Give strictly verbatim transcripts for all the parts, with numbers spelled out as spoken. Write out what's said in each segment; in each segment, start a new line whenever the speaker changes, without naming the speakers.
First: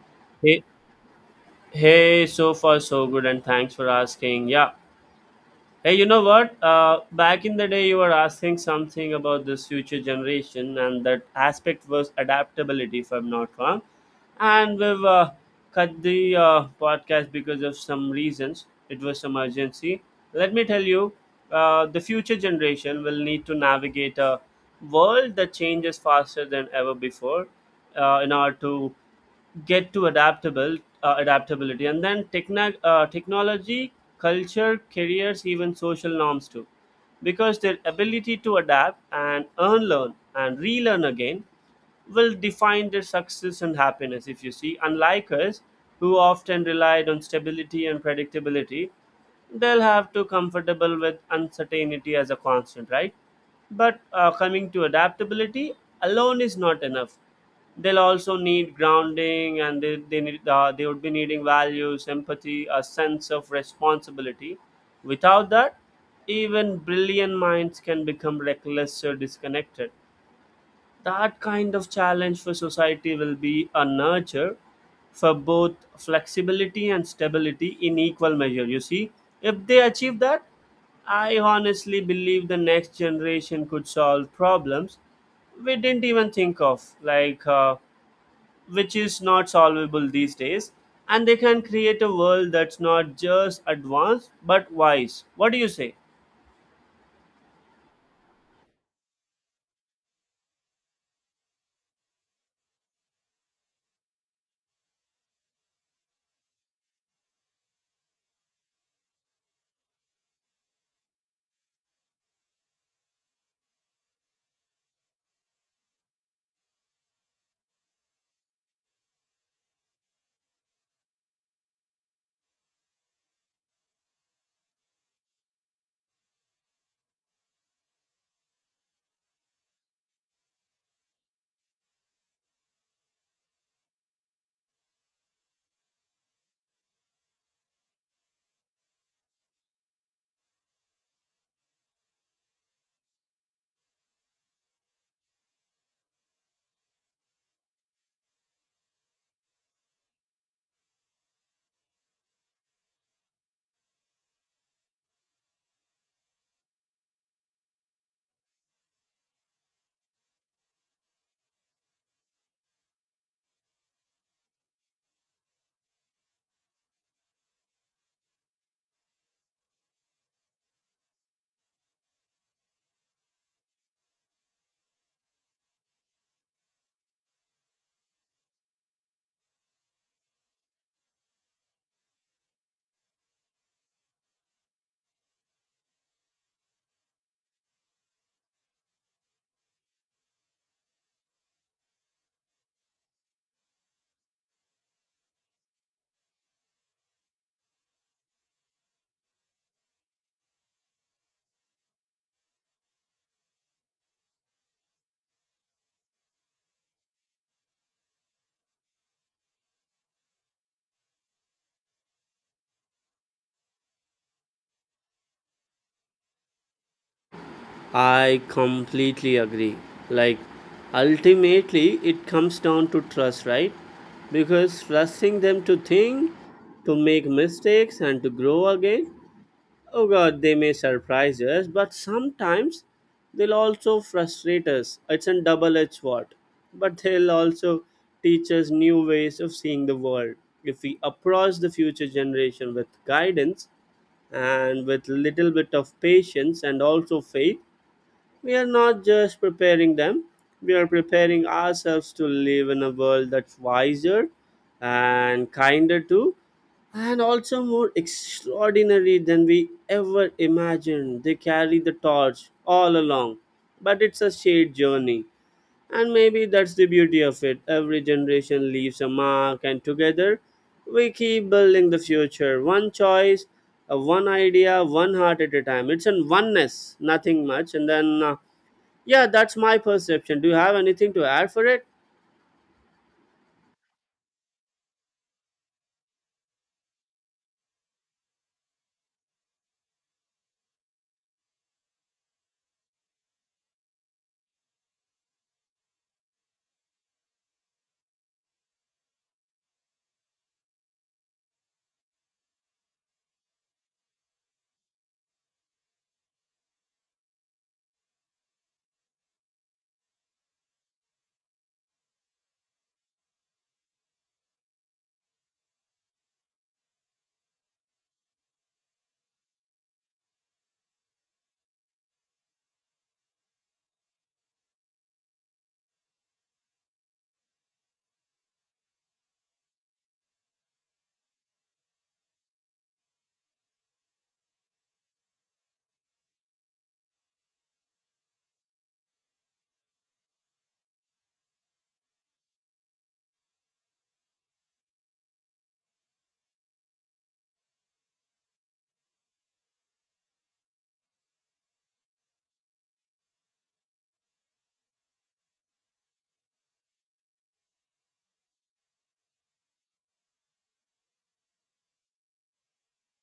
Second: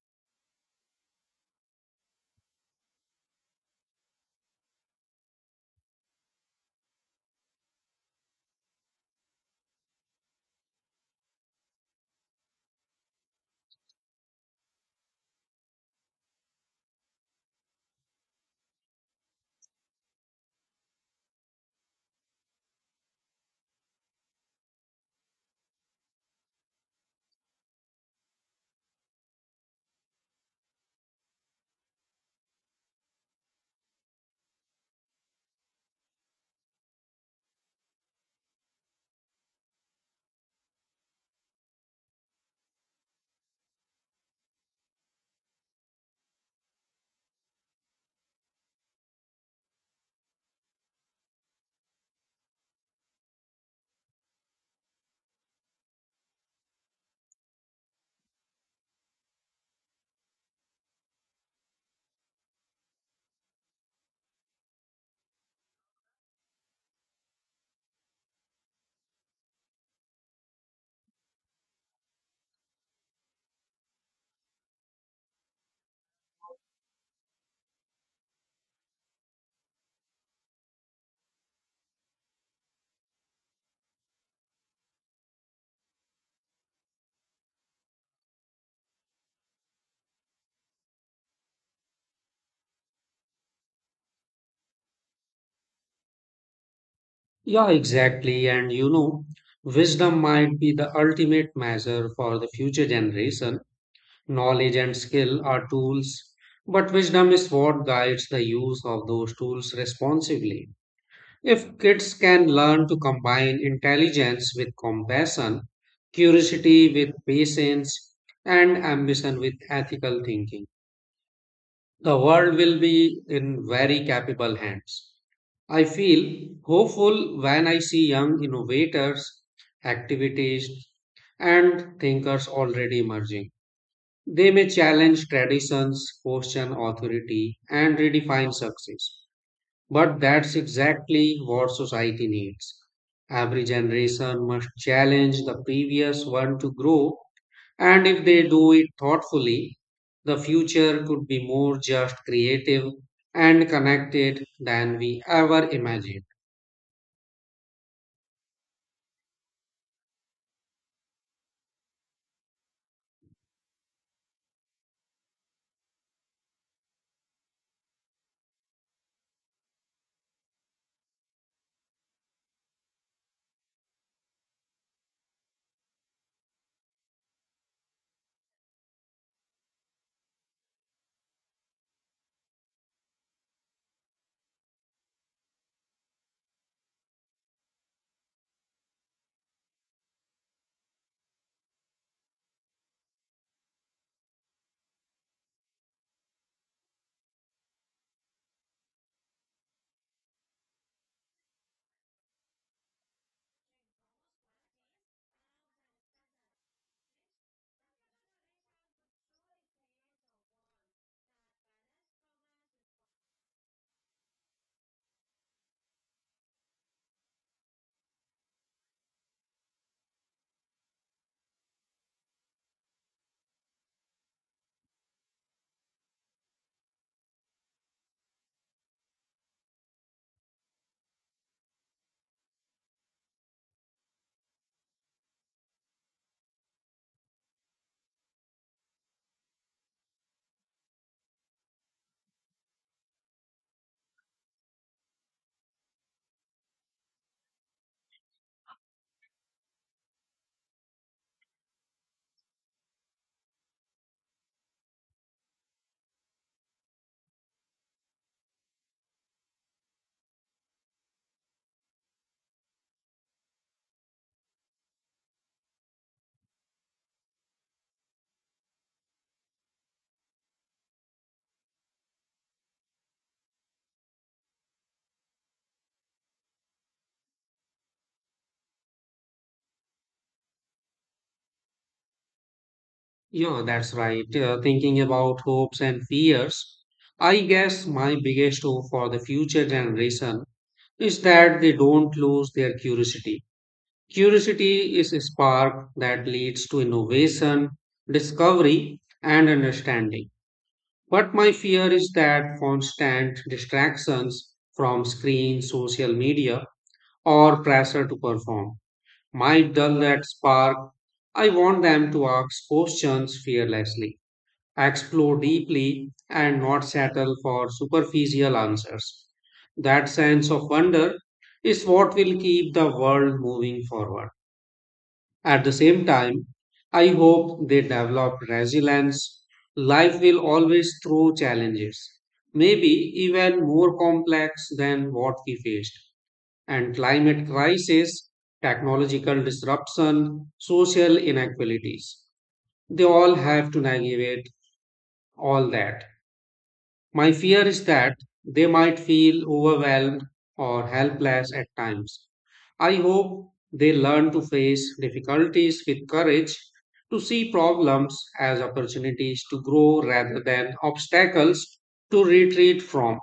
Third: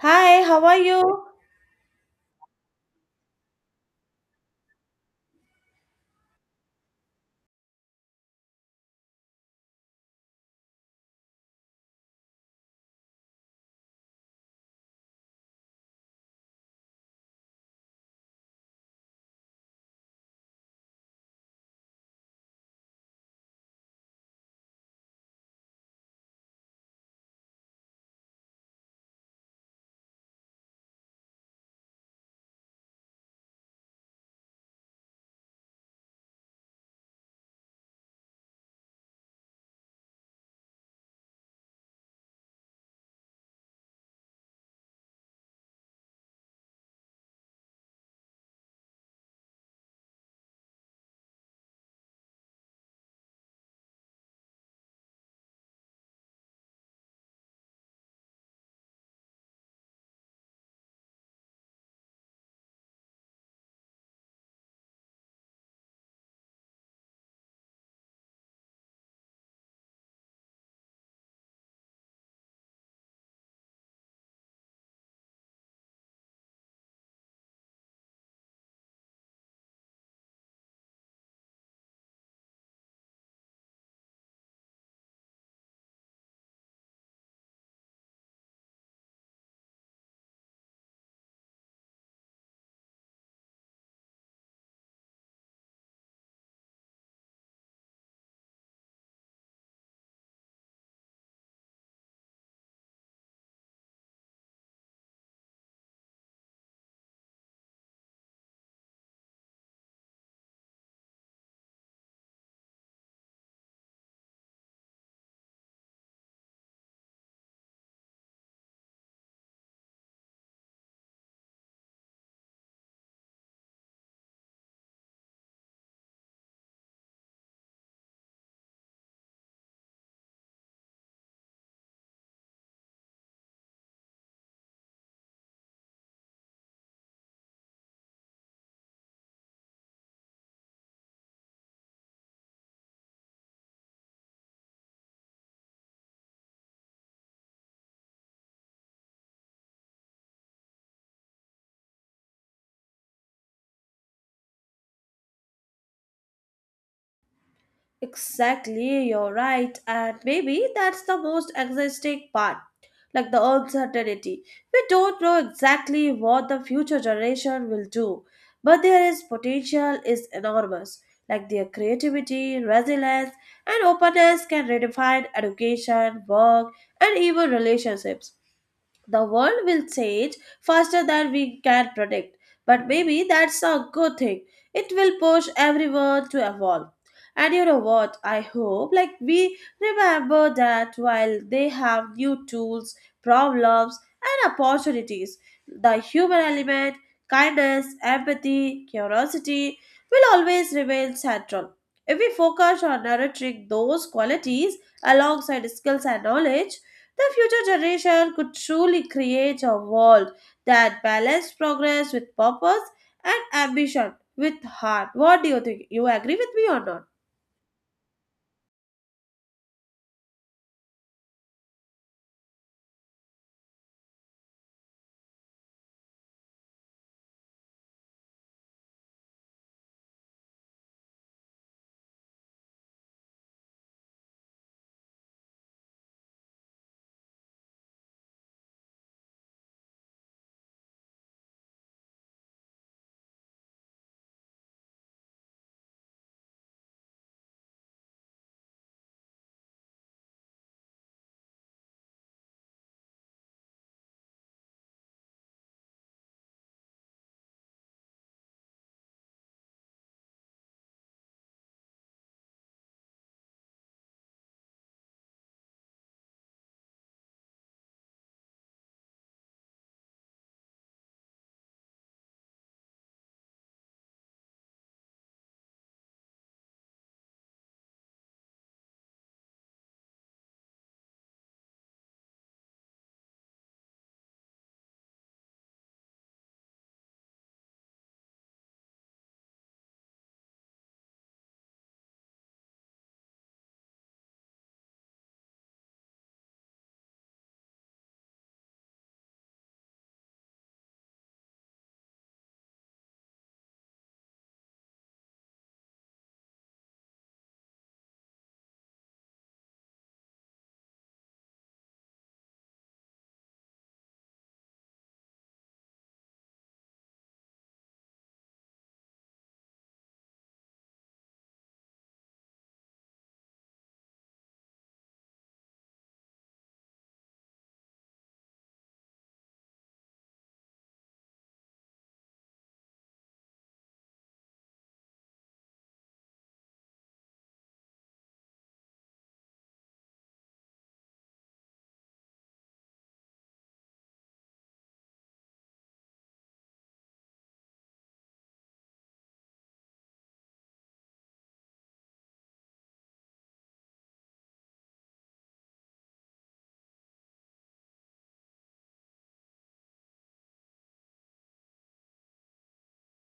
Hi,
Hey,
how are you?
hey, so far so good, and thanks for asking. Yeah. Hey, you know what? Uh, back in the day, you were asking something about this future generation, and that aspect was adaptability, if I'm not wrong. And we've uh, cut the uh, podcast because of some reasons. It was some urgency. Let me tell you, uh, the future generation will need to navigate a world that changes faster than ever before uh, in order to get to adaptable uh, adaptability, and then techno- uh, technology, culture, careers, even social norms too, because their ability to adapt and unlearn and relearn again will define their success and happiness, if you see, unlike us who often relied on stability and predictability. They'll have to comfortable with uncertainty as a constant, right? But uh, coming to adaptability alone is not enough. They'll also need grounding, and they, they need uh, they would be needing values, empathy, a sense of responsibility. Without that, even brilliant minds can become reckless or disconnected. That kind of challenge for society will be a nurture for both flexibility and stability in equal measure. You see, if they achieve that, I honestly believe the next generation could solve problems we didn't even think of, like uh, which is not solvable these days. And they can create a world that's not just advanced but wise. What do you say?
Yeah, exactly. And you know, wisdom might be the ultimate measure for the future generation. Knowledge and skill are tools, but wisdom is what guides the use of those tools responsibly. If kids can learn to combine intelligence with compassion, curiosity with patience, and ambition with ethical thinking, the world will be in very capable hands. I feel hopeful when I see young innovators, activities, and thinkers already emerging. They may challenge traditions, question authority, and redefine success. But that's exactly what society needs. Every generation must challenge the previous one to grow, and if they do it thoughtfully, the future could be more just, creative, and connected than we ever imagined.
Exactly, you're right. And maybe that's the most exciting part, like the uncertainty. We don't know exactly what the future generation will do, but there is potential is enormous. Like their creativity, resilience, and openness can redefine education, work, and even relationships. The world will change faster than we can predict, but maybe that's a good thing. It will push everyone to evolve. And you know what? I hope like we remember that while they have new tools, problems, and opportunities, the human element, kindness, empathy, curiosity will always remain central. If we focus on nurturing those qualities alongside skills and knowledge, the future generation could truly create a world that balanced progress with purpose and ambition with heart. What do you think? You agree with me or not?
I completely agree. Like, ultimately, it comes down to trust, right? Because trusting them to think, to make mistakes, and to grow again, oh god, they may surprise us, but sometimes they'll also frustrate us. It's a double edged sword. But they'll also teach us new ways of seeing the world. If we approach the future generation with guidance and with little bit of patience and also faith, we are not just preparing them, we are preparing ourselves to live in a world that's wiser and kinder too, and also more extraordinary than we ever imagined. They carry the torch all along, but it's a shared journey. And maybe that's the beauty of it. Every generation leaves a mark, and together we keep building the future. One choice, uh, one idea, one heart at a time. It's an oneness, nothing much. And then uh, yeah, that's my perception. Do you have anything to add for it?
Yeah, that's right. Uh, thinking about hopes and fears, I guess my biggest hope for the future generation is that they don't lose their curiosity. Curiosity is a spark that leads to innovation, discovery, and understanding. But my fear is that constant distractions from screens, social media, or pressure to perform might dull that spark. I want them to ask questions fearlessly explore deeply, and not settle for superficial answers. That sense of wonder is what will keep the world moving forward. At the same time, I hope they develop resilience. Life will always throw challenges, maybe even more complex than what we faced. And climate crisis, technological disruption, social inequalities, they all have to navigate all that. My fear is that they might feel overwhelmed or helpless at times. I hope they learn to face difficulties with courage, to see problems as opportunities to grow rather than obstacles to retreat from.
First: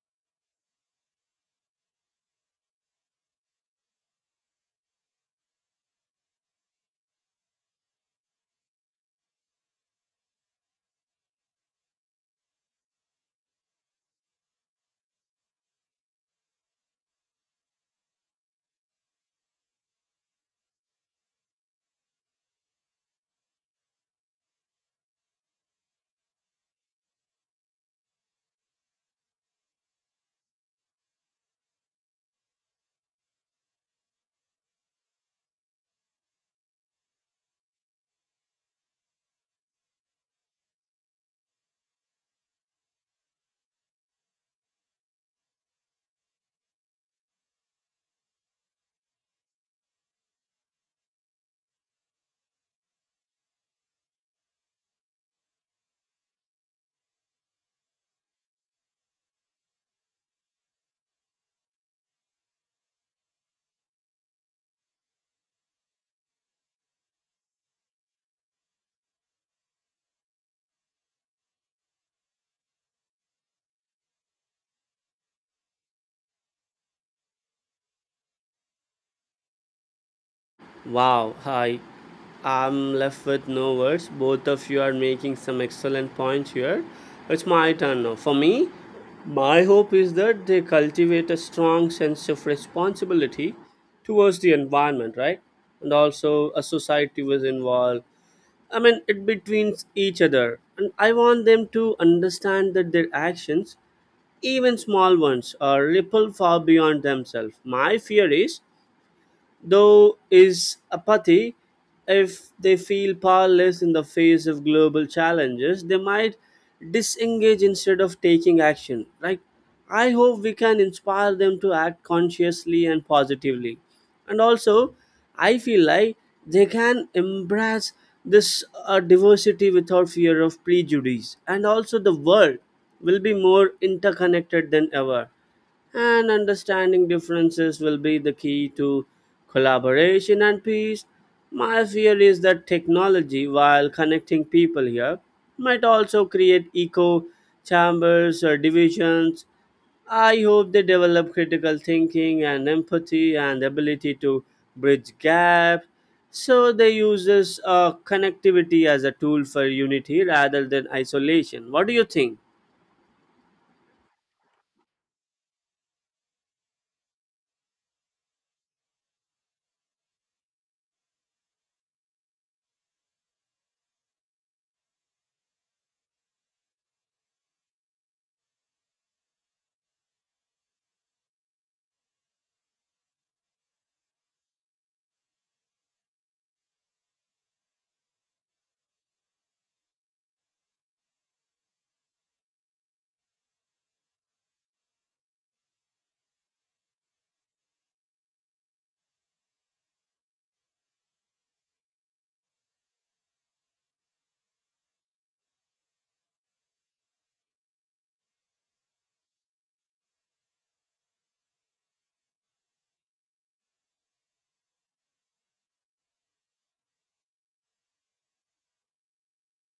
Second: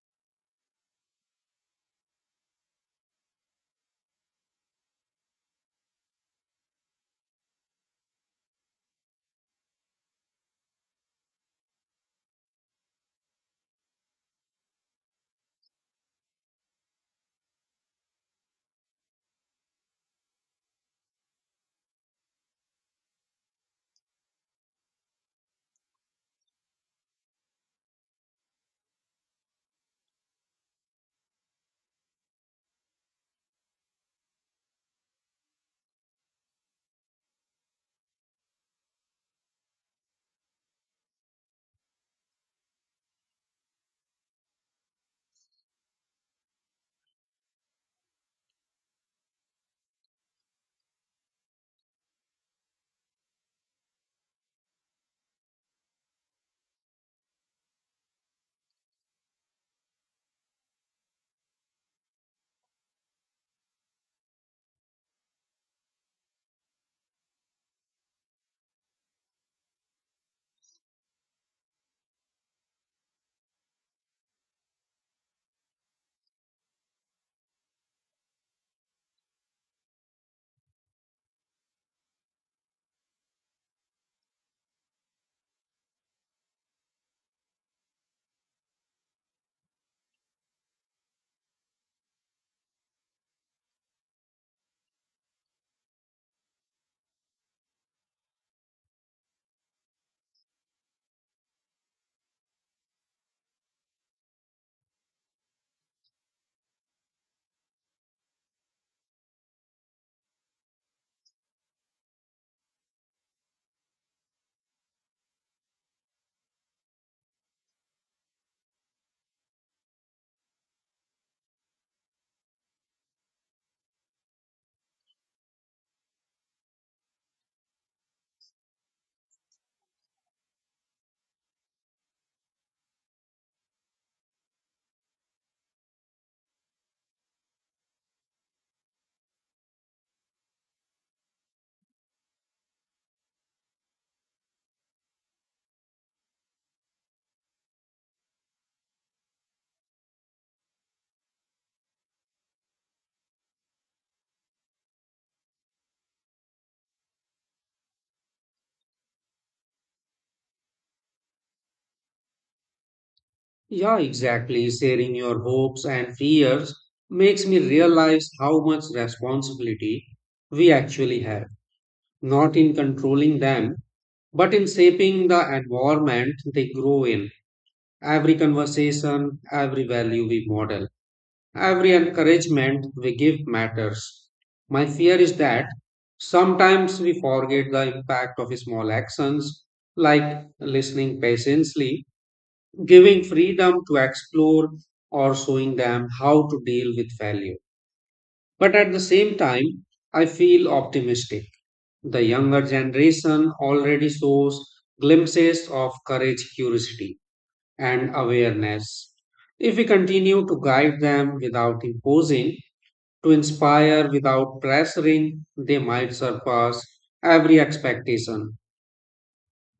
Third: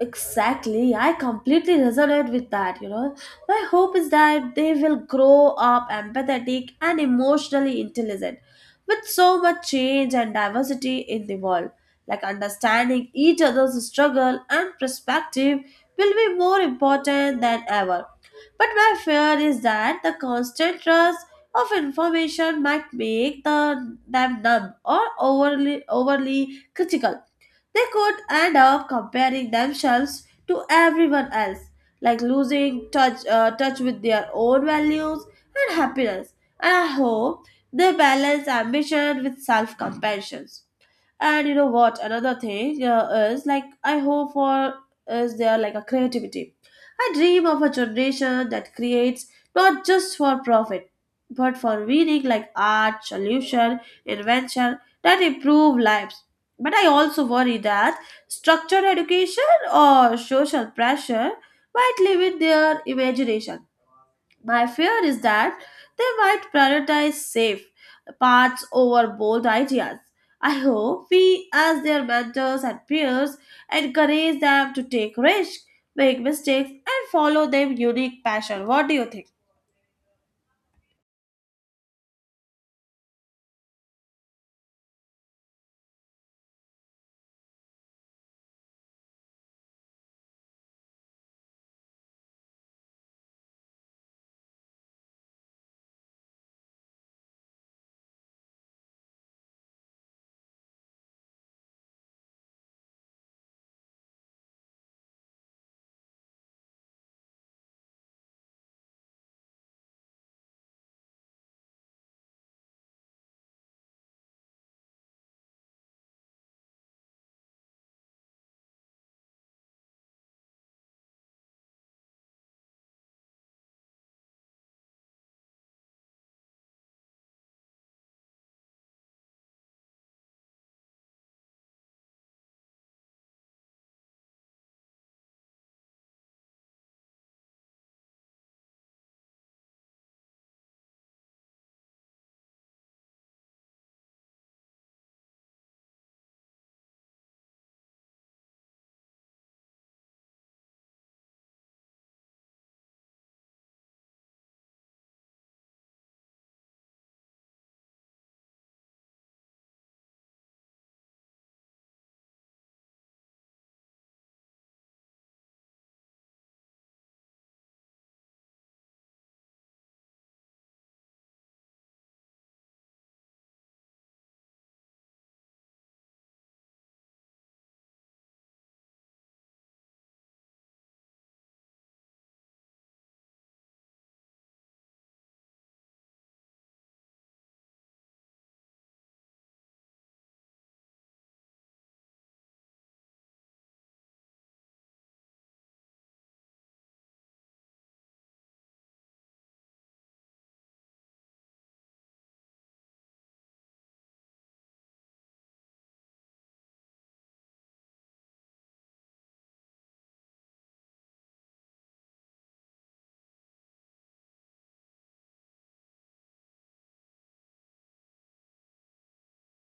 Exactly, I completely resonate with that. You know, my hope is that they will grow up empathetic and emotionally intelligent with so much change and diversity in the world. Like understanding each other's struggle and perspective will be more important than ever. But my fear is that the constant rush of information might make the, them numb or overly, overly critical. They could end up comparing themselves to everyone else, like losing touch, uh, touch with their own values and happiness. And I hope they balance ambition with self compassion. And you know what? Another thing uh, is like I hope for is there like a creativity. I dream of a generation that creates not just for profit but for meaning, like art, solution, invention that improve lives. But I also worry that structured education or social pressure might limit their imagination. My fear is that they might prioritize safe paths over bold ideas. I hope we, as their mentors and peers, encourage them to take risks, make mistakes, and follow their unique passion. What do you think?
Wow, hi. I'm left with no words. Both of you are making some excellent points here. It's my turn now. For me, my hope is that they cultivate a strong sense of responsibility towards the environment, right? And also a society was involved. I mean, it between each other. And I want them to understand that their actions, even small ones, uh, ripple far beyond themselves. My fear is, though, is apathy. If they feel powerless in the face of global challenges, they might disengage instead of taking action, right? I hope we can inspire them to act consciously and positively. And also, I feel like they can embrace this uh, diversity without fear of prejudice. And also, the world will be more interconnected than ever, and understanding differences will be the key to collaboration and peace. My fear is that technology, while connecting people here, might also create echo chambers or divisions. I hope they develop critical thinking and empathy and ability to bridge gaps, so they use this uh, connectivity as a tool for unity rather than isolation. What do you think?
Yeah, exactly. Sharing your hopes and fears makes me realize how much responsibility we actually have, not in controlling them, but in shaping the environment they grow in. Every conversation, every value we model, every encouragement we give matters. My fear is that sometimes we forget the impact of small actions like listening patiently, giving freedom to explore, or showing them how to deal with failure. But at the same time, I feel optimistic. The younger generation already shows glimpses of courage, curiosity, and awareness. If we continue to guide them without imposing, to inspire without pressuring, they might surpass every expectation.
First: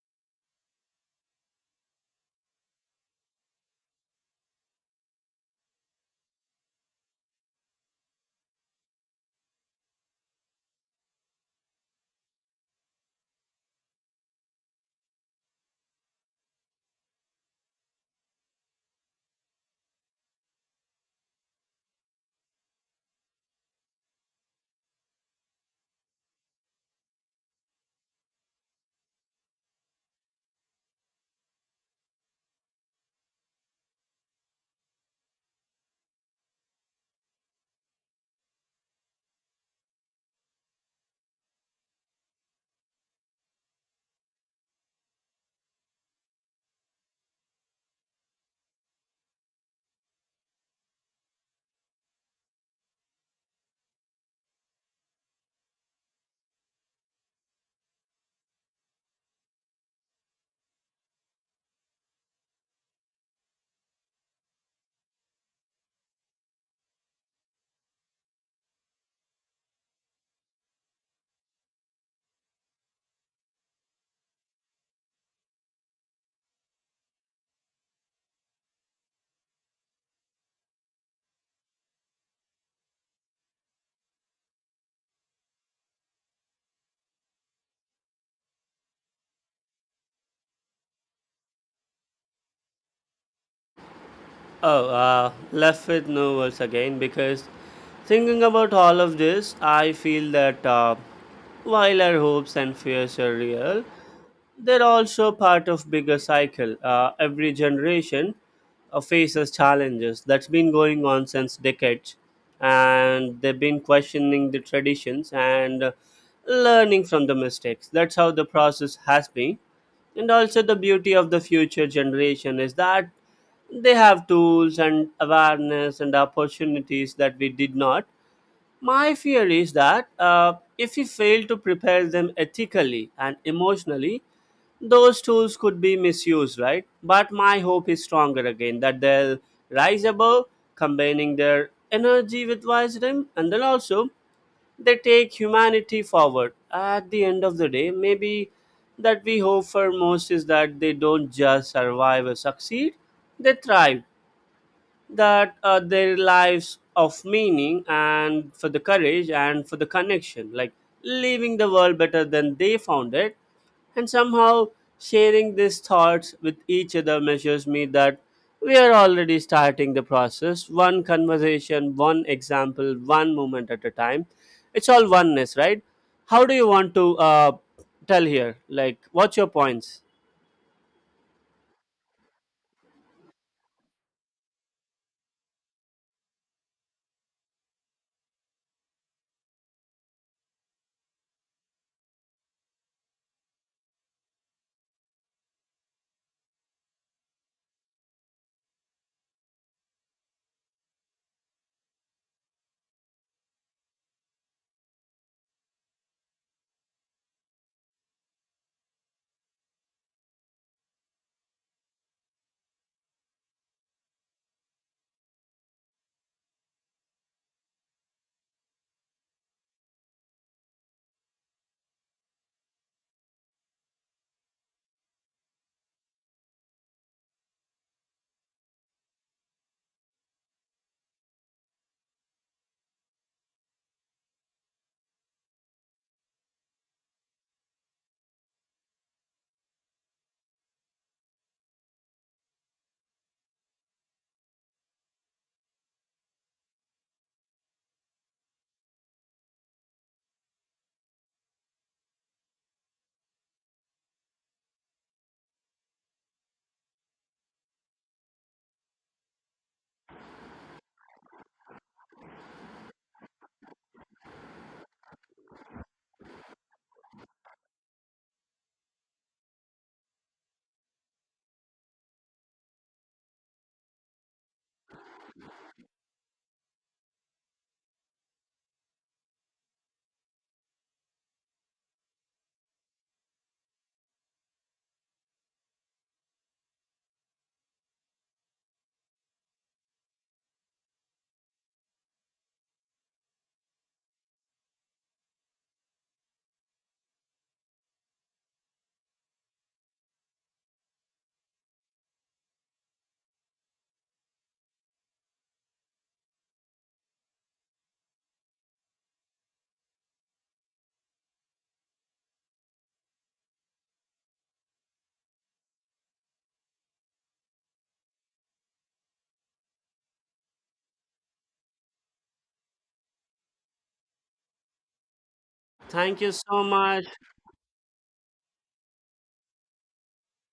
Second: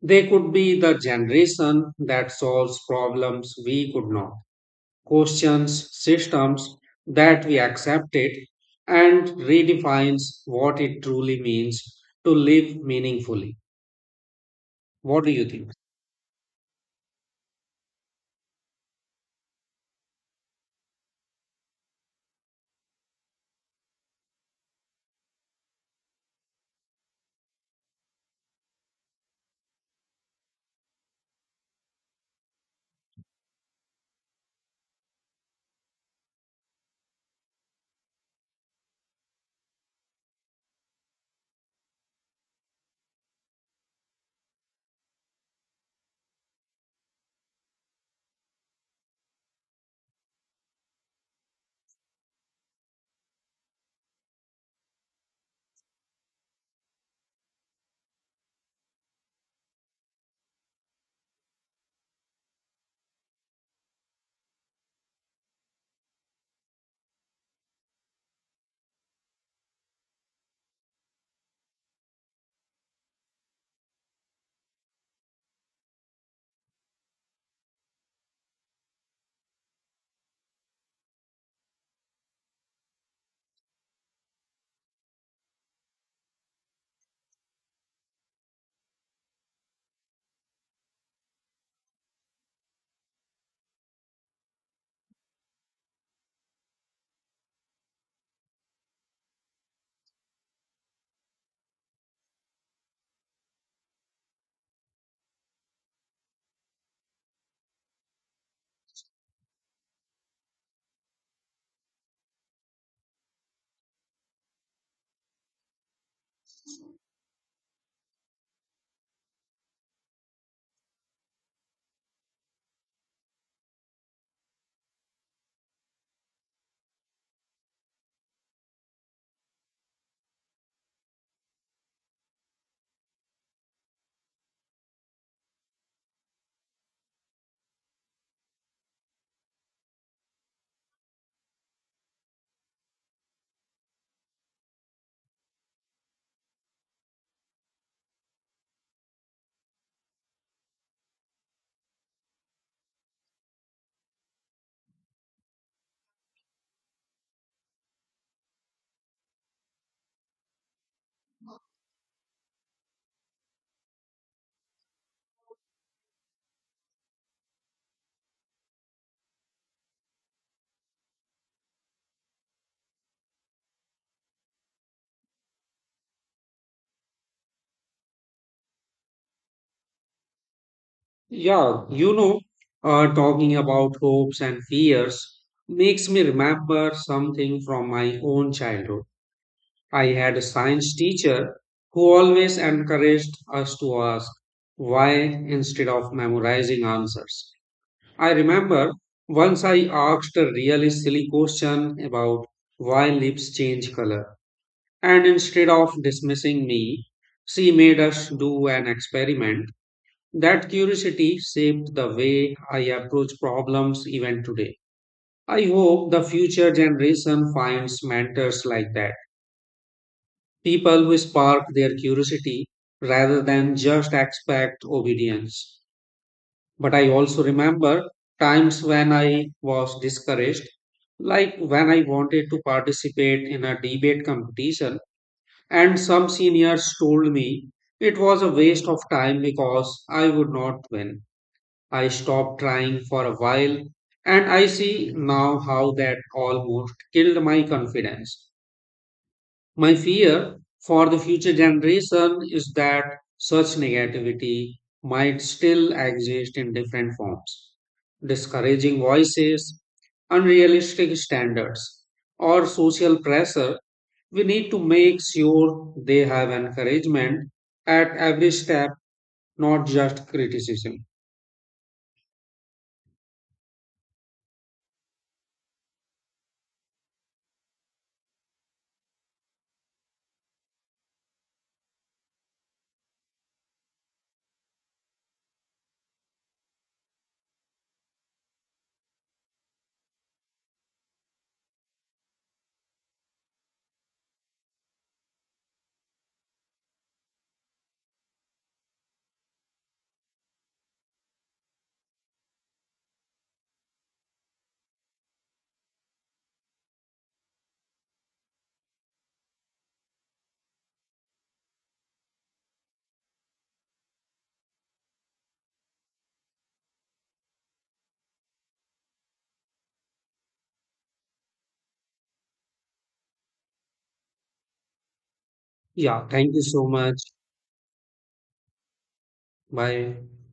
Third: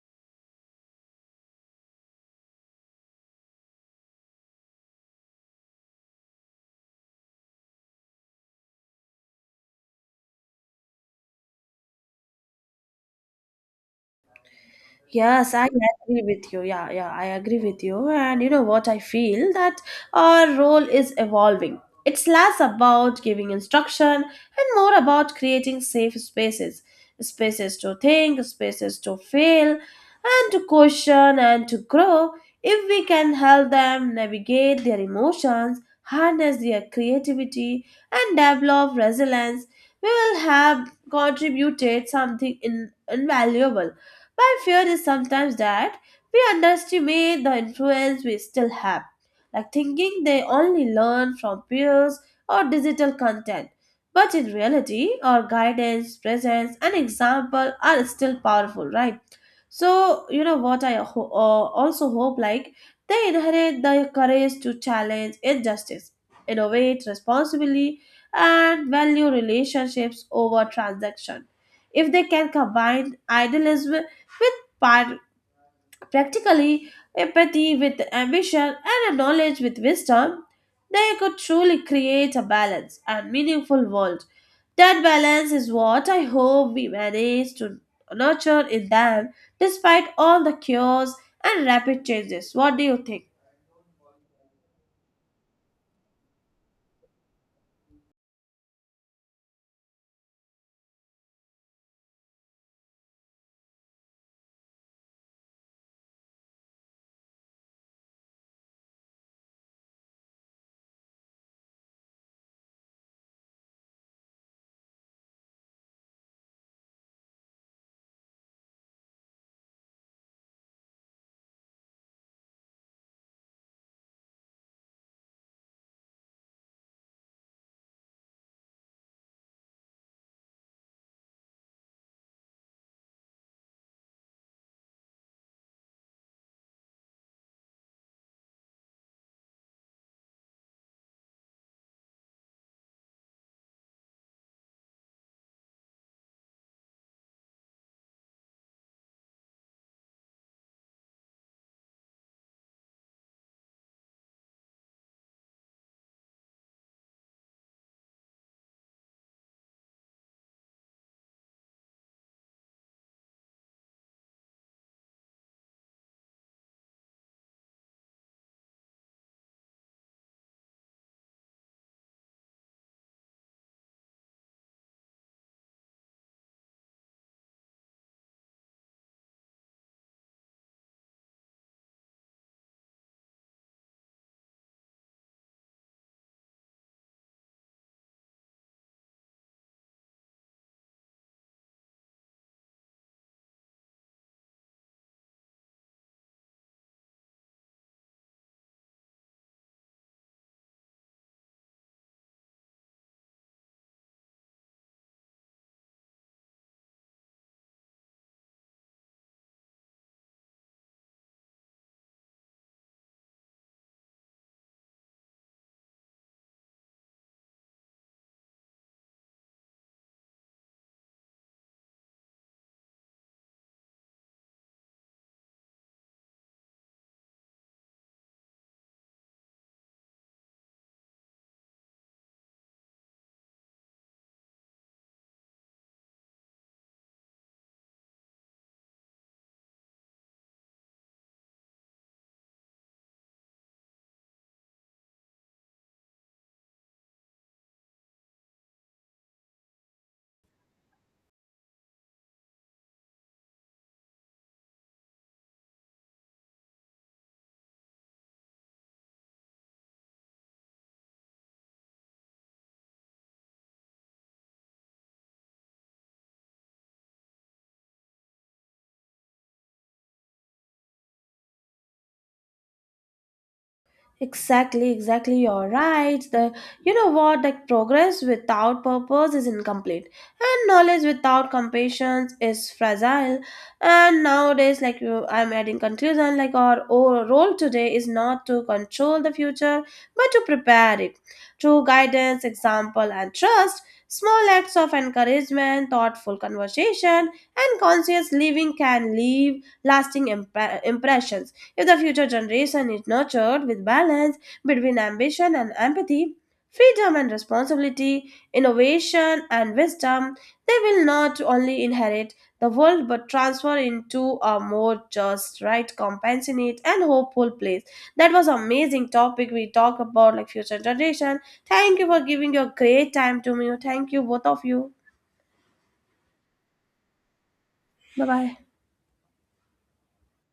They could be the generation that solves problems we could not, questions systems that we accepted, and redefines what it truly means to live meaningfully. What do you
Yes, I
think?
agree with you. Yeah, yeah, I agree with you. And you know what? I feel that our role is evolving. It's less about giving instruction and more about creating safe spaces, spaces to think, spaces to fail, and to question and to grow. If we can help them navigate their emotions, harness their creativity, and develop resilience, we will have contributed something in, invaluable. My fear is sometimes that we underestimate the influence we still have, like thinking they only learn from peers or digital content. But in reality, our guidance, presence, and example are still powerful, right? So, you know what, I ho- uh, also hope like they inherit the courage to challenge injustice, innovate responsibly, and value relationships over transaction. If they can combine idealism with par- practically, empathy with ambition, and a knowledge with wisdom, they could truly create a balanced and meaningful world. That balance is what I hope we manage to nurture in them, despite all the cures and rapid changes. What do you think?
Oh, uh, left with no words again because thinking about all of this, I feel that uh, while our hopes and fears are real, they're also part of bigger cycle. Uh, every generation uh, faces challenges that's been going on since decades, and they've been questioning the traditions and uh, learning from the mistakes. That's how the process has been. And also, the beauty of the future generation is that they have tools and awareness and opportunities that we did not. My fear is that uh, if we fail to prepare them ethically and emotionally, those tools could be misused, right? But my hope is stronger again that they'll rise above, combining their energy with wisdom, and then also they take humanity forward. At the end of the day, maybe that we hope for most is that they don't just survive or succeed, they thrive, that uh, their lives of meaning and for the courage and for the connection, like leaving the world better than they found it, and somehow sharing these thoughts with each other measures me that we are already starting the process, one conversation, one example, one moment at a time. It's all oneness, right? How do you want to uh, tell here, like what's your points?
Yeah, you know, uh, talking about hopes and fears makes me remember something from my own childhood. I had a science teacher who always encouraged us to ask why instead of memorizing answers. I remember once I asked a really silly question about why lips change color, and instead of dismissing me, she made us do an experiment that curiosity shaped the way I approach problems even today. I hope the future generation finds mentors like that, people who spark their curiosity rather than just expect obedience. But I also remember times when I was discouraged, like when I wanted to participate in a debate competition, and some seniors told me it was a waste of time because I would not win. I stopped trying for a while, and I see now how that almost killed my confidence. My fear for the future generation is that such negativity might still exist in different forms, discouraging voices, unrealistic standards, or social pressure. We need to make sure they have encouragement at every step, not just criticism.
Exactly, exactly. You're right. The You know what? Like, progress without purpose is incomplete, and knowledge without compassion is fragile. And nowadays, like you, I'm adding conclusion. Like, our o- role today is not to control the future, but to prepare it through guidance, example, and trust. Small acts of encouragement, thoughtful conversation, and conscious living can leave lasting impre- impressions. If the future generation is nurtured with balance between ambition and empathy, freedom and responsibility, innovation and wisdom, they will not only inherit the world but transfer into a more just, right, compassionate and hopeful place. That was amazing topic we talked about like future generation. Thank you for giving your great time to me. Thank you both of you.
Thank
Yeah,
you
thank you
so
so
much.
much.
Bye bye.
Bye.